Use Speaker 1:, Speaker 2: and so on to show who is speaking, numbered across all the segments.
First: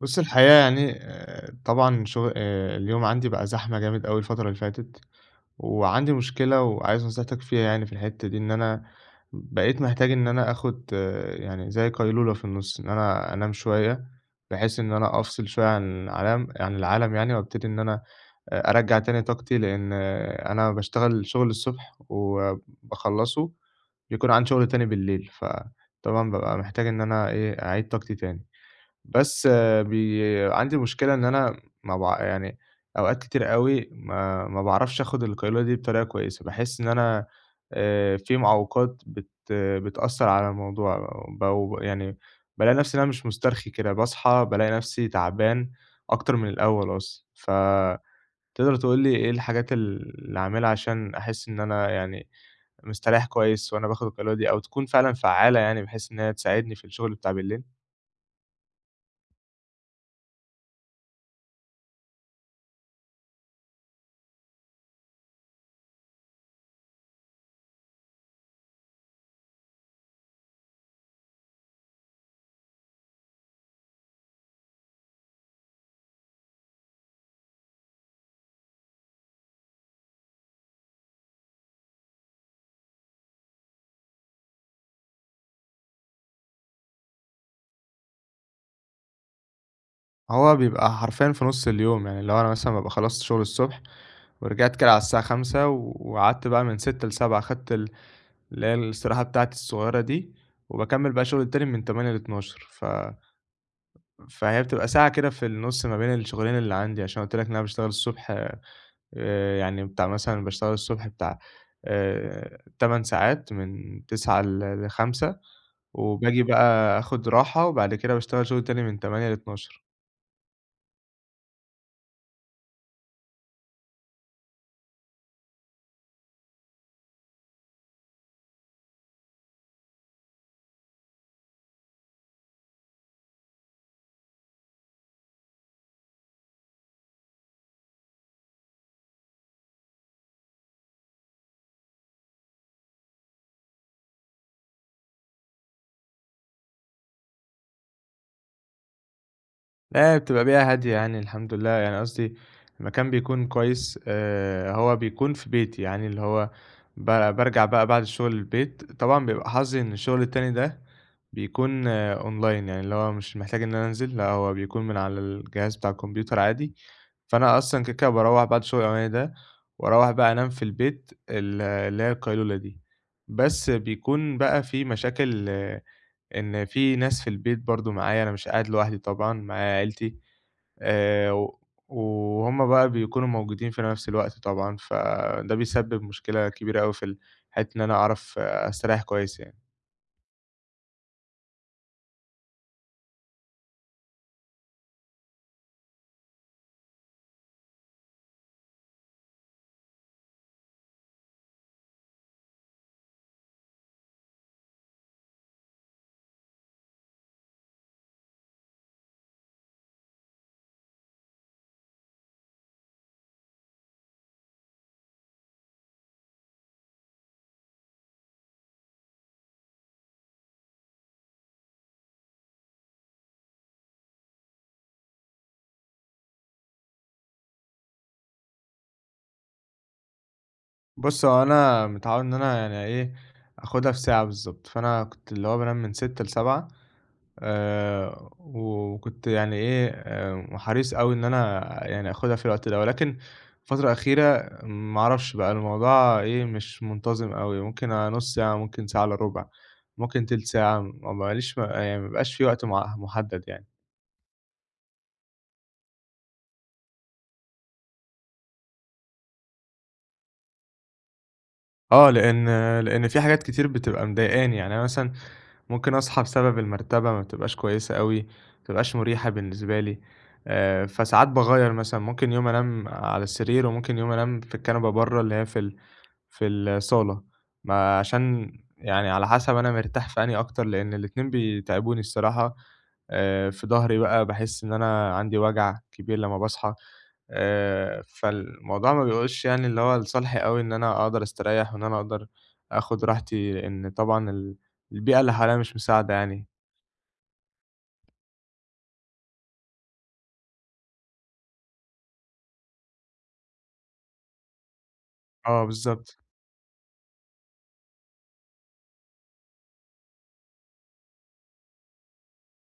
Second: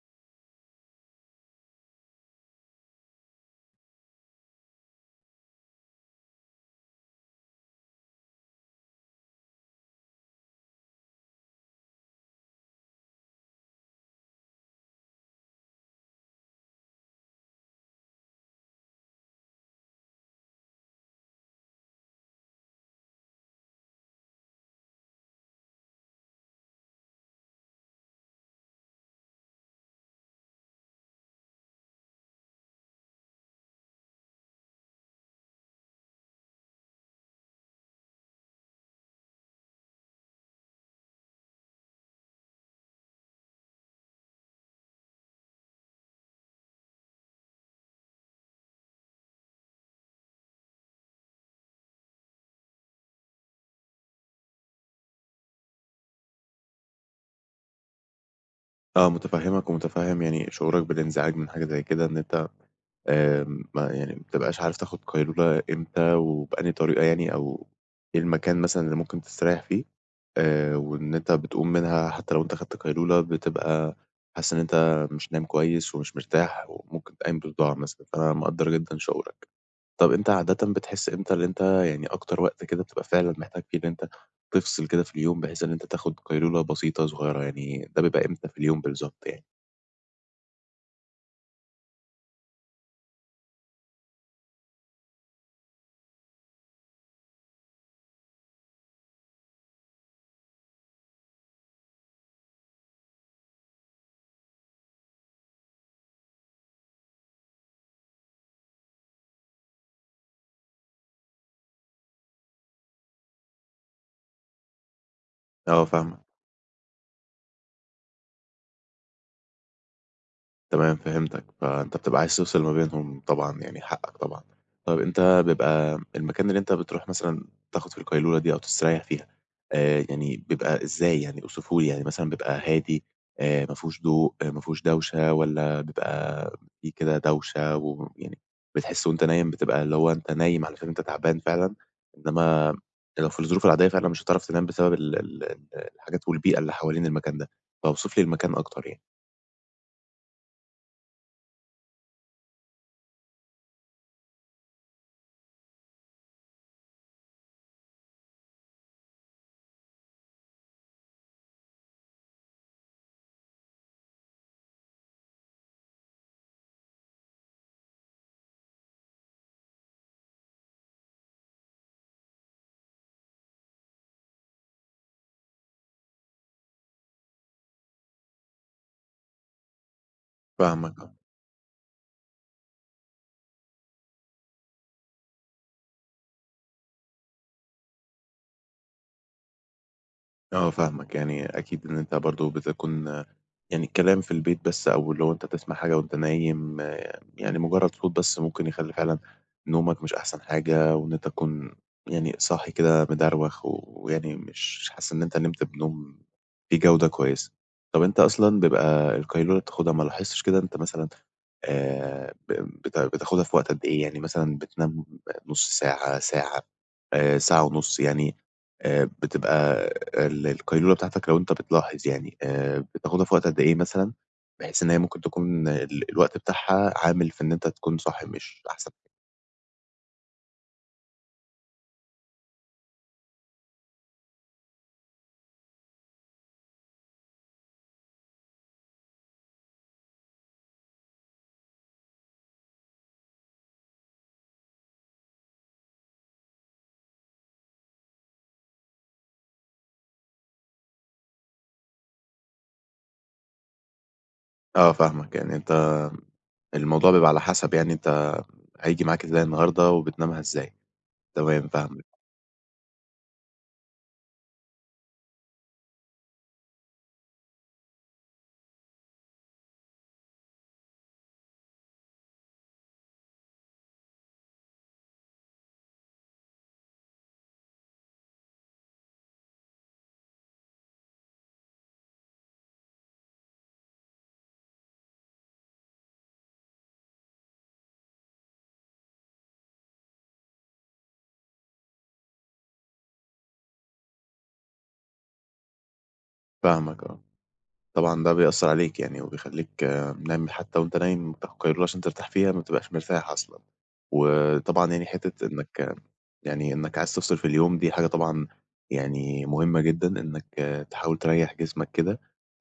Speaker 1: بُصّ، الحقيقة يعني آآ، طبعًا شغ آآ، اليوم عندي بقى زحمة جامد أوي الفترة اللي فاتت، وعندي مشكلة وعايز نصيحتك فيها يعني في الحتة دي، إن أنا بقيت محتاج إن أنا آخد يعني زي قيلولة في النُصّ، إن أنا أنام شوية، بحيث إن أنا أفصِل شوية عن علم عن العالم يعني وأبتدي إن أنا آآ أرجّع تاني طاقتي، لأن أنا باشتغل شغل الصبح وباخلّصه، بيكون عندي شغل تاني بالليل، فطبعًا بابقى محتاج إن أنا إيه أعيد طاقتي تاني. بس بي عندي مشكلة إن أنا ما باع يعني أوقات كتير أوي ما ما باعرفش أخد القيلولة دي بطريقة كويسة، باحس إن أنا آآ، في معوّقات بت بتأثّر على الموضوع بو ب يعني بالاقي نفسي إن أنا مش مُسترخي كده، باصحى بالاقي نفسي تعبان أكتر من الأول أصلًا، ف تقدر تقول لي إيه الحاجات ال اللي أعملها عشان أحس إن أنا يعني مستريّح كويس وأنا باخد القيلولة دي، أو تكون فعلًا فعالة يعني بحيث إن هي تساعدني في الشغل بتاع بالليل؟
Speaker 2: آه، متفهّمك ومتفهم يعني شعورك بالإنزعاج من حاجة زي كده إن أنت آآ، ما يعني ما بتبقاش عارف تاخد قيلولة إمتى وبأنهى طريقة يعني، أو إيه المكان مثلًا اللي ممكن تستريح فيه آآ، وإن أنت بتقوم منها حتى لو أنت خدت قيلولة بتبقى حاسس إن أنت مش نايم كويس، ومش مرتاح وممكن تبقي قايم بصداع مثلًا، فأنا مقدّر جدًا شعورك. طَب أنت عادةً بتحس إمتى إن أنت يعني أكتر وقت كده بتبقى فعلًا محتاج فيه إن أنت تفصِل كده في اليوم، بحيث إن أنت تاخُد قيلولة بسيطة صغيرة، يعني ده بيبقى إمتى في اليوم بالضبط يعني؟
Speaker 1: هو بيبقى حرفياً في نُص اليوم، يعني لو أنا مثلًا بابقى خلصت شغل الصبح، ورجعت كده على الساعة 17:00 وقعدت بقى من 18:00 ل19:00 خَدت ال اللي هي الاستراحة بتاعتي الصُغيّرة دي، وباكمّل بقى الشغل التاني من 20:00 ل00:00 ف فهي بتبقى ساعة كده في النص ما بين الشغلين اللي عندي، عشان أنا قُلت لك إن أنا باشتغل الصبح آآ يعني بتاع مثلًا باشتغل الصبح بتاع آآ 8 ساعات من 09:00 ل ل17:00
Speaker 2: آه فاهمك.
Speaker 1: وباجي بقى أخُد راحة وبعد كده باشتغل شغل تاني من 20:00 ل00:00.
Speaker 2: تمام فهمتك، فأنت بتبقى عايز تفصل ما بينهم طبعًا يعني حقك طبعًا، طيب أنت بيبقى المكان اللي أنت بتروح مثلًا تاخُد فيه القيلولة دي أو تستريّح فيها، آآ يعني بيبقى إزاي يعني أوصفه لي، يعني مثلًا بيبقى هادي آآ ما فيهوش ضوء ما فيهوش دوشة، والّا بيبقى في كده دوشة ويعني بتحِس وأنت نايم بتبقى اللي هو أنت نايم علشان أنت تعبان فعلًا، إنما لو في الظروف العادية فعلًا مش هتعرف تنام بسبب ال ال الحاجات والبيئة اللي حوالين المكان ده، فاوصف لي المكان أكتر يعني.
Speaker 1: لا بتبقى بيئة هادية يعني الحمد لله، يعني قصدي المكان بيكون كويس آآ هو بيكون في بيتي يعني اللي هو ب بارجَع بقى بعد الشغل البيت، طبعًا بيبقى حظي إن الشغل التاني ده بيكون أونلاين يعني اللي هو مش محتاج إن أنا أنزل، لا هو بيكون من على الجهاز بتاع الكمبيوتر عادي، فأنا أصلًا كده كده باروّح بعد الشغل الأولاني ده، وأروّح بقى أنام في البيت ال اللي هي القيلولة دي، بس بيكون بقى في مشاكل إن في ناس في البيت برضه معايا أنا مش قاعد لوحدي طبعًا معايا عيلتي،
Speaker 2: فاهمك آه.
Speaker 1: آآ و وهُم بقى بيكونوا موجودين في نفس الوقت طبعًا، فده بيسبب مشكلة كبيرة أوي في ال حتّة إن أنا أعرف أستريّح كويس يعني.
Speaker 2: آه فاهمك، يعني أكيد إن أنت برضه بتكُون يعني الكلام في البيت بس أو اللي هو أنت تسمَع حاجة وأنت نايم يعني مجرّد صوت بس ممكن يخلّي فعلًا نومك مش أحسن حاجة وإن أنت تكُون يعني صاحي كده مدروَخ ويعني مش حاسس إن أنت نِمت بنوم فيه جودة كويسة. طَب أنت أصلًا بيبقى القيلولة بتاخدها، ما لاحظتش كده أنت مثلًا آآ ب بت بتاخدها في وقت قد إيه؟ يعني مثلًا بتنام نُص ساعة، ساعة آآ، ساعة ونُص يعني، آآ بتبقى ال القيلولة بتاعتك لو أنت بتلاحظ يعني آآ بتاخدها في وقت قد إيه مثلًا بحيث إن هي ممكن تكون ال الوقت بتاعها عامل في إن أنت تكون صاحي مش أحسن
Speaker 1: بُصّ، هو أنا متعوّد إن أنا يعني إيه آخُدها في ساعة بالضبط، فأنا كنت اللي هو بانام من 18:00 ل19:00 آآ وكنت يعني إيه، آآ وحريص أوي إن أنا يعني آخُدها في الوقت ده، ولكن الفترة الأخيرة ما أعرَفش بقى الموضوع إيه، مش منتظِم أوي، ممكن آآ نُص ساعة، ممكن ساعة إلّا رُبع، ممكن تِلت ساعة، م مابقاليش ما بيبقاش في وقت م مُحدَّد يعني.
Speaker 2: آه فاهمك، يعني أنت الموضوع بيبقى على حسَب، يعني أنت هييجي معاك إزاي النهارده وبتنامها إزاي، تمام
Speaker 1: آه
Speaker 2: فاهمك.
Speaker 1: لأن لأن في حاجات كتير بتبقى مضايقاني، يعني أنا مثلًا ممكن أصحى بسبب المرتَبة ما بتبقاش كويسة أوي، ما بتبقاش مُرِيحة بالنسبة لي، آآ فساعات باغيّر مثلًا، ممكن يوم أنام على السرير وممكن يوم أنام في الكنبة برّه، اللي هي في ال في الصالة، ما عشان يعني على حسب أنا مرتاح في أنهي أكتر، لأن الاتنين بيتعِبوني الصراحة آآ، في ضهري بقى باحس إن أنا عندي وجَع كبير لمّا باصحى آآ، فالموضوع ما بيؤولش يعني اللي هو لصالحي أوي إن أنا أقدَر أستريّح وإن أنا أقدَر آخُد راحتي إن طبعًا ال البيئة اللي حواليّا مش مساعدة يعني.
Speaker 2: فاهمك، آه. طبعًا ده بيأثّر عليك يعني وبيخلّيك نايم ل حتى وأنت نايم بتاخد قيلولة عشان ترتاح فيها ما بتبقاش مرتاح أصلًا، وطبعًا يعني حِتّة
Speaker 1: آه
Speaker 2: إنك
Speaker 1: بالضبط.
Speaker 2: يعني إنك عايز تفصِل في اليوم دي حاجة طبعًا يعني مهمّة جدًا، إنك تحاول تريّح جسمك كده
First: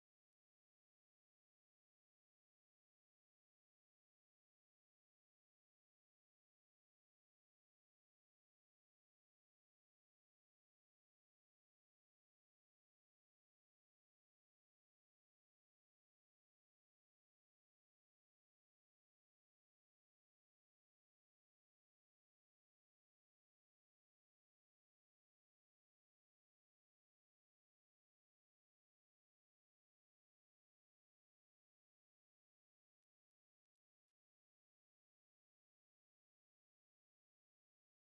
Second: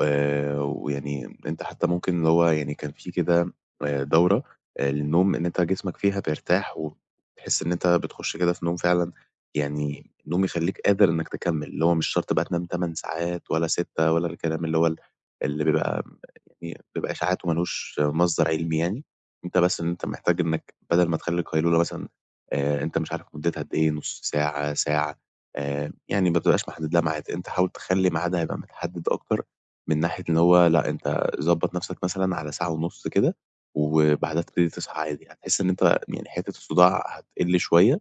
Speaker 2: آآ ويعني أنت حتى ممكن اللي هو يعني كان في كده آآ دورة للنوم إن أنت جسمك فيها بيرتاح وبتحس إن أنت بتخش كده في نوم فعلًا يعني نوم يخلّيك قادر إنك تكمل اللي هو مش شرط بقى تنام 8 ساعات ولا 6 ولا الكلام اللي هو ال اللي بيبقى [unintelligible] بيبقى إشاعات وما لوش مصدَر علمي يعني، أنت بس أنت محتاج إنك بدَل ما تخلّي القيلولة مثلًا آآ أنت مش عارف مُدّتها قد إيه، نُص ساعة، ساعة آآ، يعني ما بتبقاش محدّد لها ميعاد، أنت حاول تخلّي ميعادها يبقى متحدّد أكتر من ناحية إن هو، لأ أنت ضبّط نَفْسك مثلًا على ساعة ونُص كده وبعدها تبتدي تصحى عادي يعني، هتحس إن أنت يعني حِتّة الصُّداع هتقِل شوية،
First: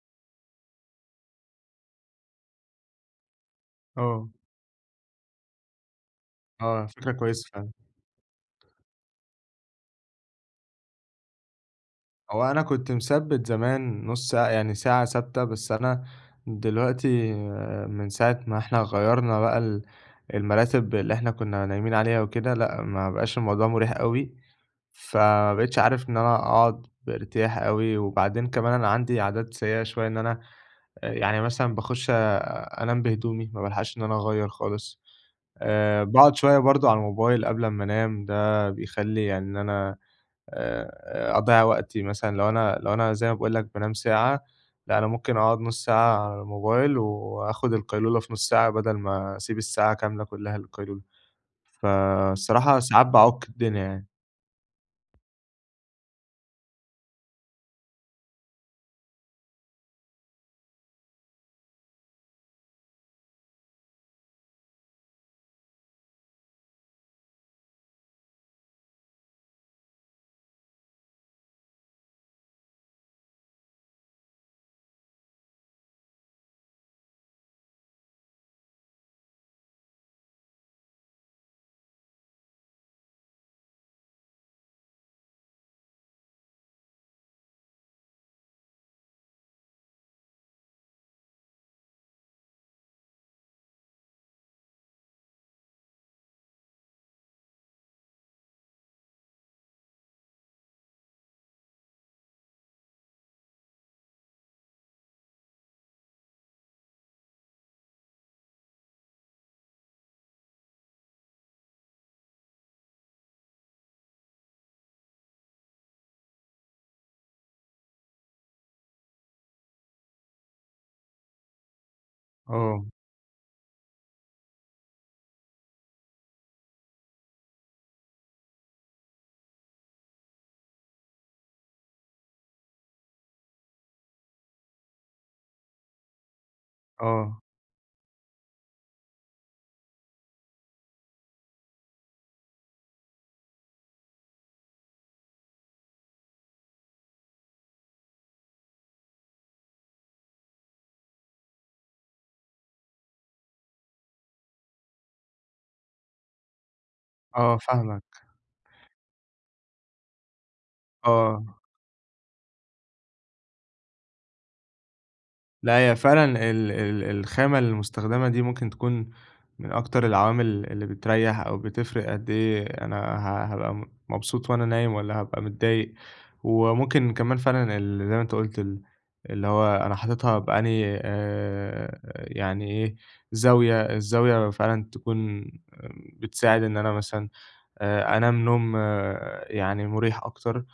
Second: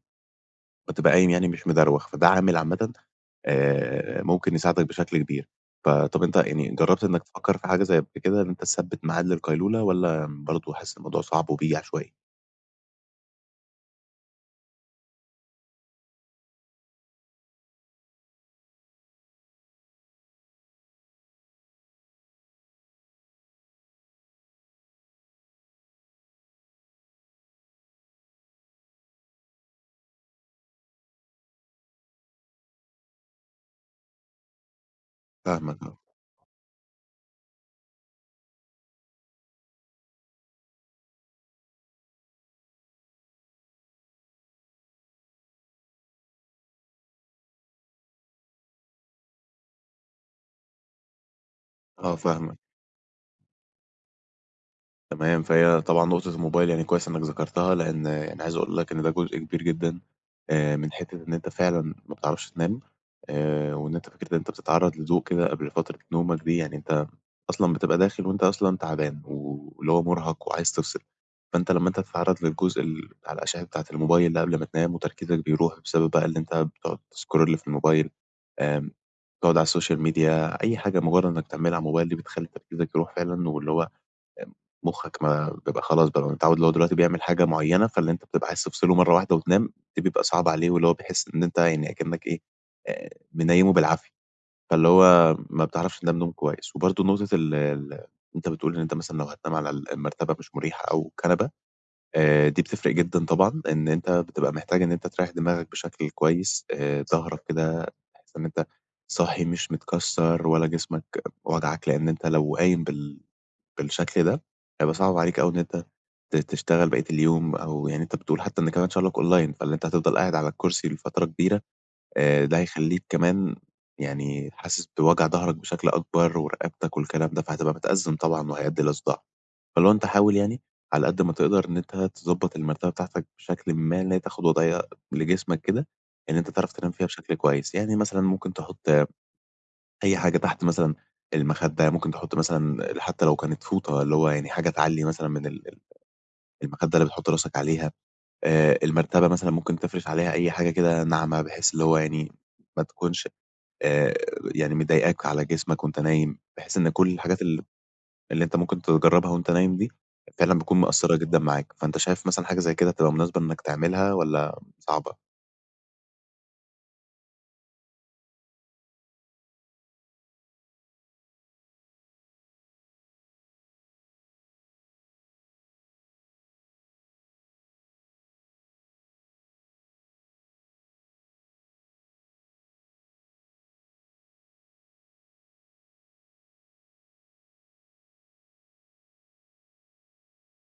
Speaker 2: وتبقى قايم يعني مش مدروَخ، فده عامل عامةً آآ
Speaker 1: آه.
Speaker 2: ممكن يساعدك بشكل كبير. ف طَب أنت يعني
Speaker 1: آه،
Speaker 2: جرّبت
Speaker 1: فكرة
Speaker 2: إنك
Speaker 1: كويسة
Speaker 2: تفكّر في
Speaker 1: فعلًا.
Speaker 2: حاجة زي كده، إن أنت تثبّت معاد للقيلولة والّا برضه حاسس الموضوع صعب وبييجي عشوائي؟
Speaker 1: هو أنا كنت مثبّت زمان نُص ساعة، يعني ساعة ثابتة، بس أنا دلوقتي من ساعة ما إحنا غيّرنا بقى ال المراتب اللي إحنا كنا نايمين عليها وكده، لأ، ما بقاش الموضوع مُرِيح أوي فما بقيتش عارف إن أنا أقعُد بارتياح أوي وبعدين كمان أنا عندي عادات سيئة شوية، إن أنا يعني مثلًا باخُش أنام بهدومي، ما بالحَقش إن أنا أغيّر خالص،
Speaker 2: فاهمك، آه.
Speaker 1: آآ باقعد شوية برضه على الموبايل قبل أمّا أنام، ده بيخلّي يعني إن أنا آآ أضيّع وقتي مثلًا لو أنا لو أنا زي ما باقول لك بانام ساعة، لأ أنا ممكن أقعد نُص ساعة على الموبايل وآخُد القيلولة في نُص ساعة بدل ما أسيب الساعة كاملة كلّها للقيلولة،
Speaker 2: آه، فاهمك.
Speaker 1: فالصراحة ساعات بأعُك الدنيا يعني.
Speaker 2: تمام، فهي طبعًا نقطة الموبايل يعني كويس إنّك ذكرتها لإن أنا عايز أقول لك إن ده جزء كبير جدًا آآ من حتّة إن أنت فعلًا ما بتعرفش تنام آآ وإن أنت فكرة إن أنت بتتعرّض لضوء كده قبل فترة نومك دي يعني أنت أصلًا بتبقى داخل وأنت أصلًا تَعبان و واللي هو مُرهَق وعايز تفصل، فأنت لمّا أنت تتعرّض للجزء ال على الأشعة بتاعة الموبايل اللي قبل ما تنام وتركيزك بيروح بسبب بقى اللي أنت بتقعُد تscroll في الموبايل، آمم تقعُد على السوشيال ميديا أي حاجة مُجرّد إنّك لتعملها على الموبايل دي بتخلّي تركيزك يروح فعلًا واللي هو آمم مُخّك ما بيبقى خلاص متعوّد اللي هو دلوقتي بيعمل حاجة معيّنة، فاللي أنت بتبقى عايز تفصله مرّة واحدة وتنام دي بيبقى صعبة عليه واللي هو بيحس إن أنت يعني أكِنّك إيه، آآ منيّمه بالعافية، فاللي هو ما بتعرفش تنام نوم كويس. وبرضه نقطة ال ال أنت بتقول إن أنت مثلًا لو هتنام على ال المرتبة مش مُريحة أو كنبة، آآ دي بتفرق جدًا طبعًا إن أنت بتبقى محتاج إن أنت تريّح دماغك بشكل كويس، آآ ضهرك كده تحس إن أنت صاحي مش متكسّر ولا جسمك واجعك لإن أنت لو قايم بال بالشكل ده، هيبقى صعب عليك أوي إن أنت ت تشتغل بقية اليوم أو يعني أنت بتقول حتّى كمان شُغلك أونلاين، فاللي أنت هتفضل قاعد على الكُرسي لفترة كبيرة، آآ ده
Speaker 1: آه.
Speaker 2: هيخلّيك كمان يعني حاسس بوجع ضهرك بشكل أكبر ورقبتك والكلام ده فهتبقى متأزّم طبعًا وهيأدّي إلى صُداع. فاللي هو أنت حاول يعني على قد ما تقدر إن أنت تضبّط المرتبة بتاعتك بشكلٍ ما إن هي تاخُد وضيعية لجسمك كده إن أنت تعرف تنام فيها بشكل
Speaker 1: آه.
Speaker 2: كويس. يعني مثلًا ممكن تحُط أي حاجة تحت مثلًا المخدة، يعني ممكن تحُط مثلًا حتّى لو كانت فوطة اللي هو يعني حاجة تعلّي مثلًا من ال ال المخدة اللي بتحُط راسك عليها، آآ المرتبة مثلًا ممكن تفرش عليها أي حاجة كده ناعمة بحيث اللي هو يعني ما تكونش آآ يعني مضايقاك على جسمك وأنت نايم بحيث إن كل الحاجات
Speaker 1: آه
Speaker 2: ال
Speaker 1: فاهمك.
Speaker 2: اللي أنت ممكن تجرّبها وأنت نايم دي فعلًا بتكون مأثّرة جدًا
Speaker 1: آه.
Speaker 2: معاك، فأنت شايف مثلًا حاجة زي كده تبقى مناسبة إنّك تعملها والّا صعبة؟
Speaker 1: لأ، هي فعلًا ال ال الخامة المستخدَمة دي، ممكن تكون من أكتر العوامل اللي بتريح أو بتفرِّق، قد إيه أنا ه هابقى م مبسوط وأنا نايم والّا هابقى متضايق. وممكن كمان فعلًا، ال زي ما أنت قُلت، ال اللي هو أنا حاططها بأنهي، آآ، يعني إيه، زاوية الزاوية فعلًا تكون بتساعد، إن أنا مثلًا، آآ، أنام نوم يعني، مريح أكتر.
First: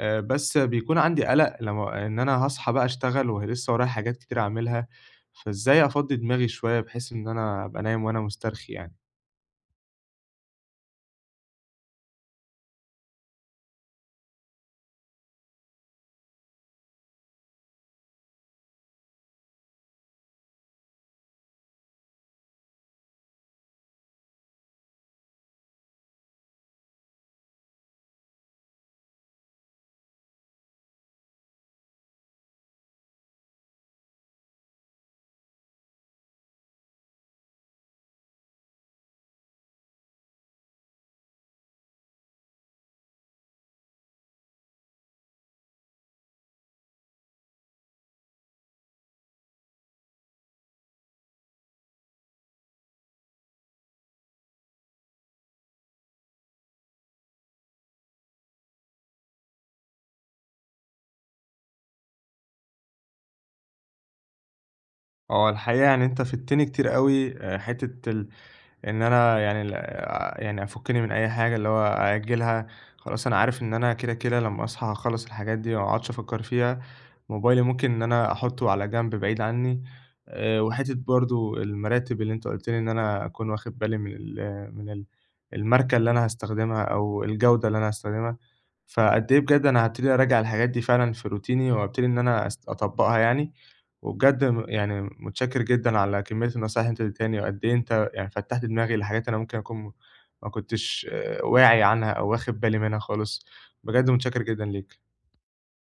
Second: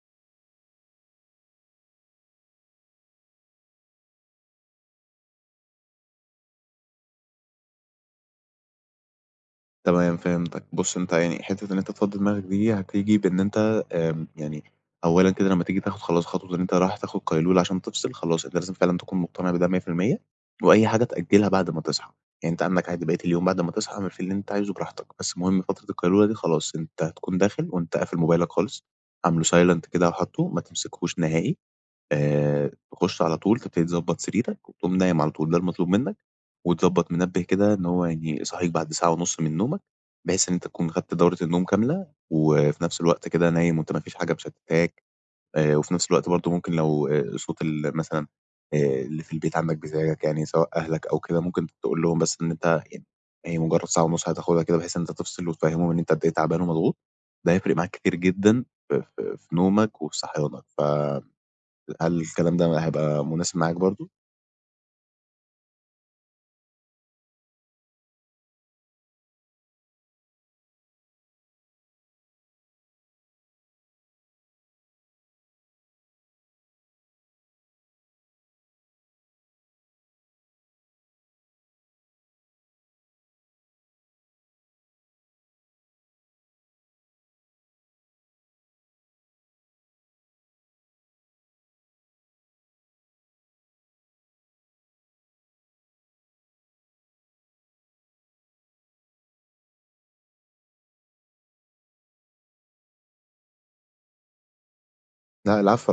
Speaker 1: آآ، بس بيكون عندي قلق، لمّا إن أنا هاصحى بقى أشتغل، ولسه ورايا حاجات كتير أعاملها. فإزاي أفضِّي دماغي شوية، بحيث إن أنا أبقى نايم وأنا مسترخي يعني؟
Speaker 2: تمام، فهمتك. بُص، أنت يعني حتة إن أنت تفضِّي دماغك دي، هتيجي بإن أنت آمم، يعني، أولًا كده لمّا تيجي تاخد خلاص، خطوة إن أنت رايح تاخد قيلولة عشان تفصل، خلاص، أنت لازم فعلًا تكون مقتنع بده 100%، وأي حاجة تأجِّلها بعد ما تصحى، يعني أنت عندك عادي، بقية اليوم بعد ما تصحى، اعمل فيه اللي أنت عايزه، براحتك. بس المهم، فترة القيلولة دي، خلاص أنت هتكون داخل وأنت قافل موبايلك خالص، عامله silent كده، وحاطُّه، ما تمسكوش نهائي. آآ، تخش على طول، تبتدي تضبّط سريرك وتقوم نايم على طول. ده المطلوب منك. وتضبِّط منبِّه كده، إن هو يعني يصحِّيك بعد ساعة ونص من نومك، بحيث إن أنت تكون خدت دورة النوم كاملة. وفي نفس الوقت كده، نايم وأنت ما فيش حاجة مشتِّتاك. آآ، وفي نفس الوقت برضه، ممكن، لو آآ صوت ال مثلًا، آآ، اللي في البيت عندك، بيضايقك يعني، سواء أهلك أو كده، ممكن تقول لهم، بس، إن أنت يعني هي مجرَّد ساعة ونص هتاخدها كده، بحيث إن أنت تفصل، وتفهِّمهم أنت قد إيه تعبان ومضغوط. ده هيفرِق معاك كتير جدًا في في في نومك وصحيانك. ف هل الكلام ده هيبقى مناسب معاك برضه؟
Speaker 1: هو الحقيقة، يعني أنت فِدتني كتير أوي. حتة ال إن أنا يعني ال آآ، يعني، أفُكِّني من أي حاجة، اللي هو أأجِّلها، خلاص أنا عارف إن أنا كده كده لمّا أصحى هاخلِّص الحاجات دي. وما أقعدش أفكِّر فيها. موبايلي، ممكن إن أنا أحُطَّه على جنب، بعيد عني. آآ، وحتة برضه، المراتب اللي أنت قُلت لي إن أنا أكون واخِد بالي من ال من ال الماركة اللي أنا هاستخدمها أو الجودة اللي أنا هاستخدمها. فقد إيه بجد، أنا هابتدي أرجّع الحاجات دي فعلًا في روتيني، وأبتدي إن أنا أس أطبِّقها يعني. وبجد م يعني، متشكِّر جدًا على كمية النصايح اللي أنت ادِّيتهاني، وقد إيه أنت يعني فتَّحت دماغي لحاجات أنا ممكن أكون م ما كنتش واعي عنها أو واخِد بالي منها خالص. بجد، متشكِّر جدًا ليك.
Speaker 2: لأ، العفو على إيه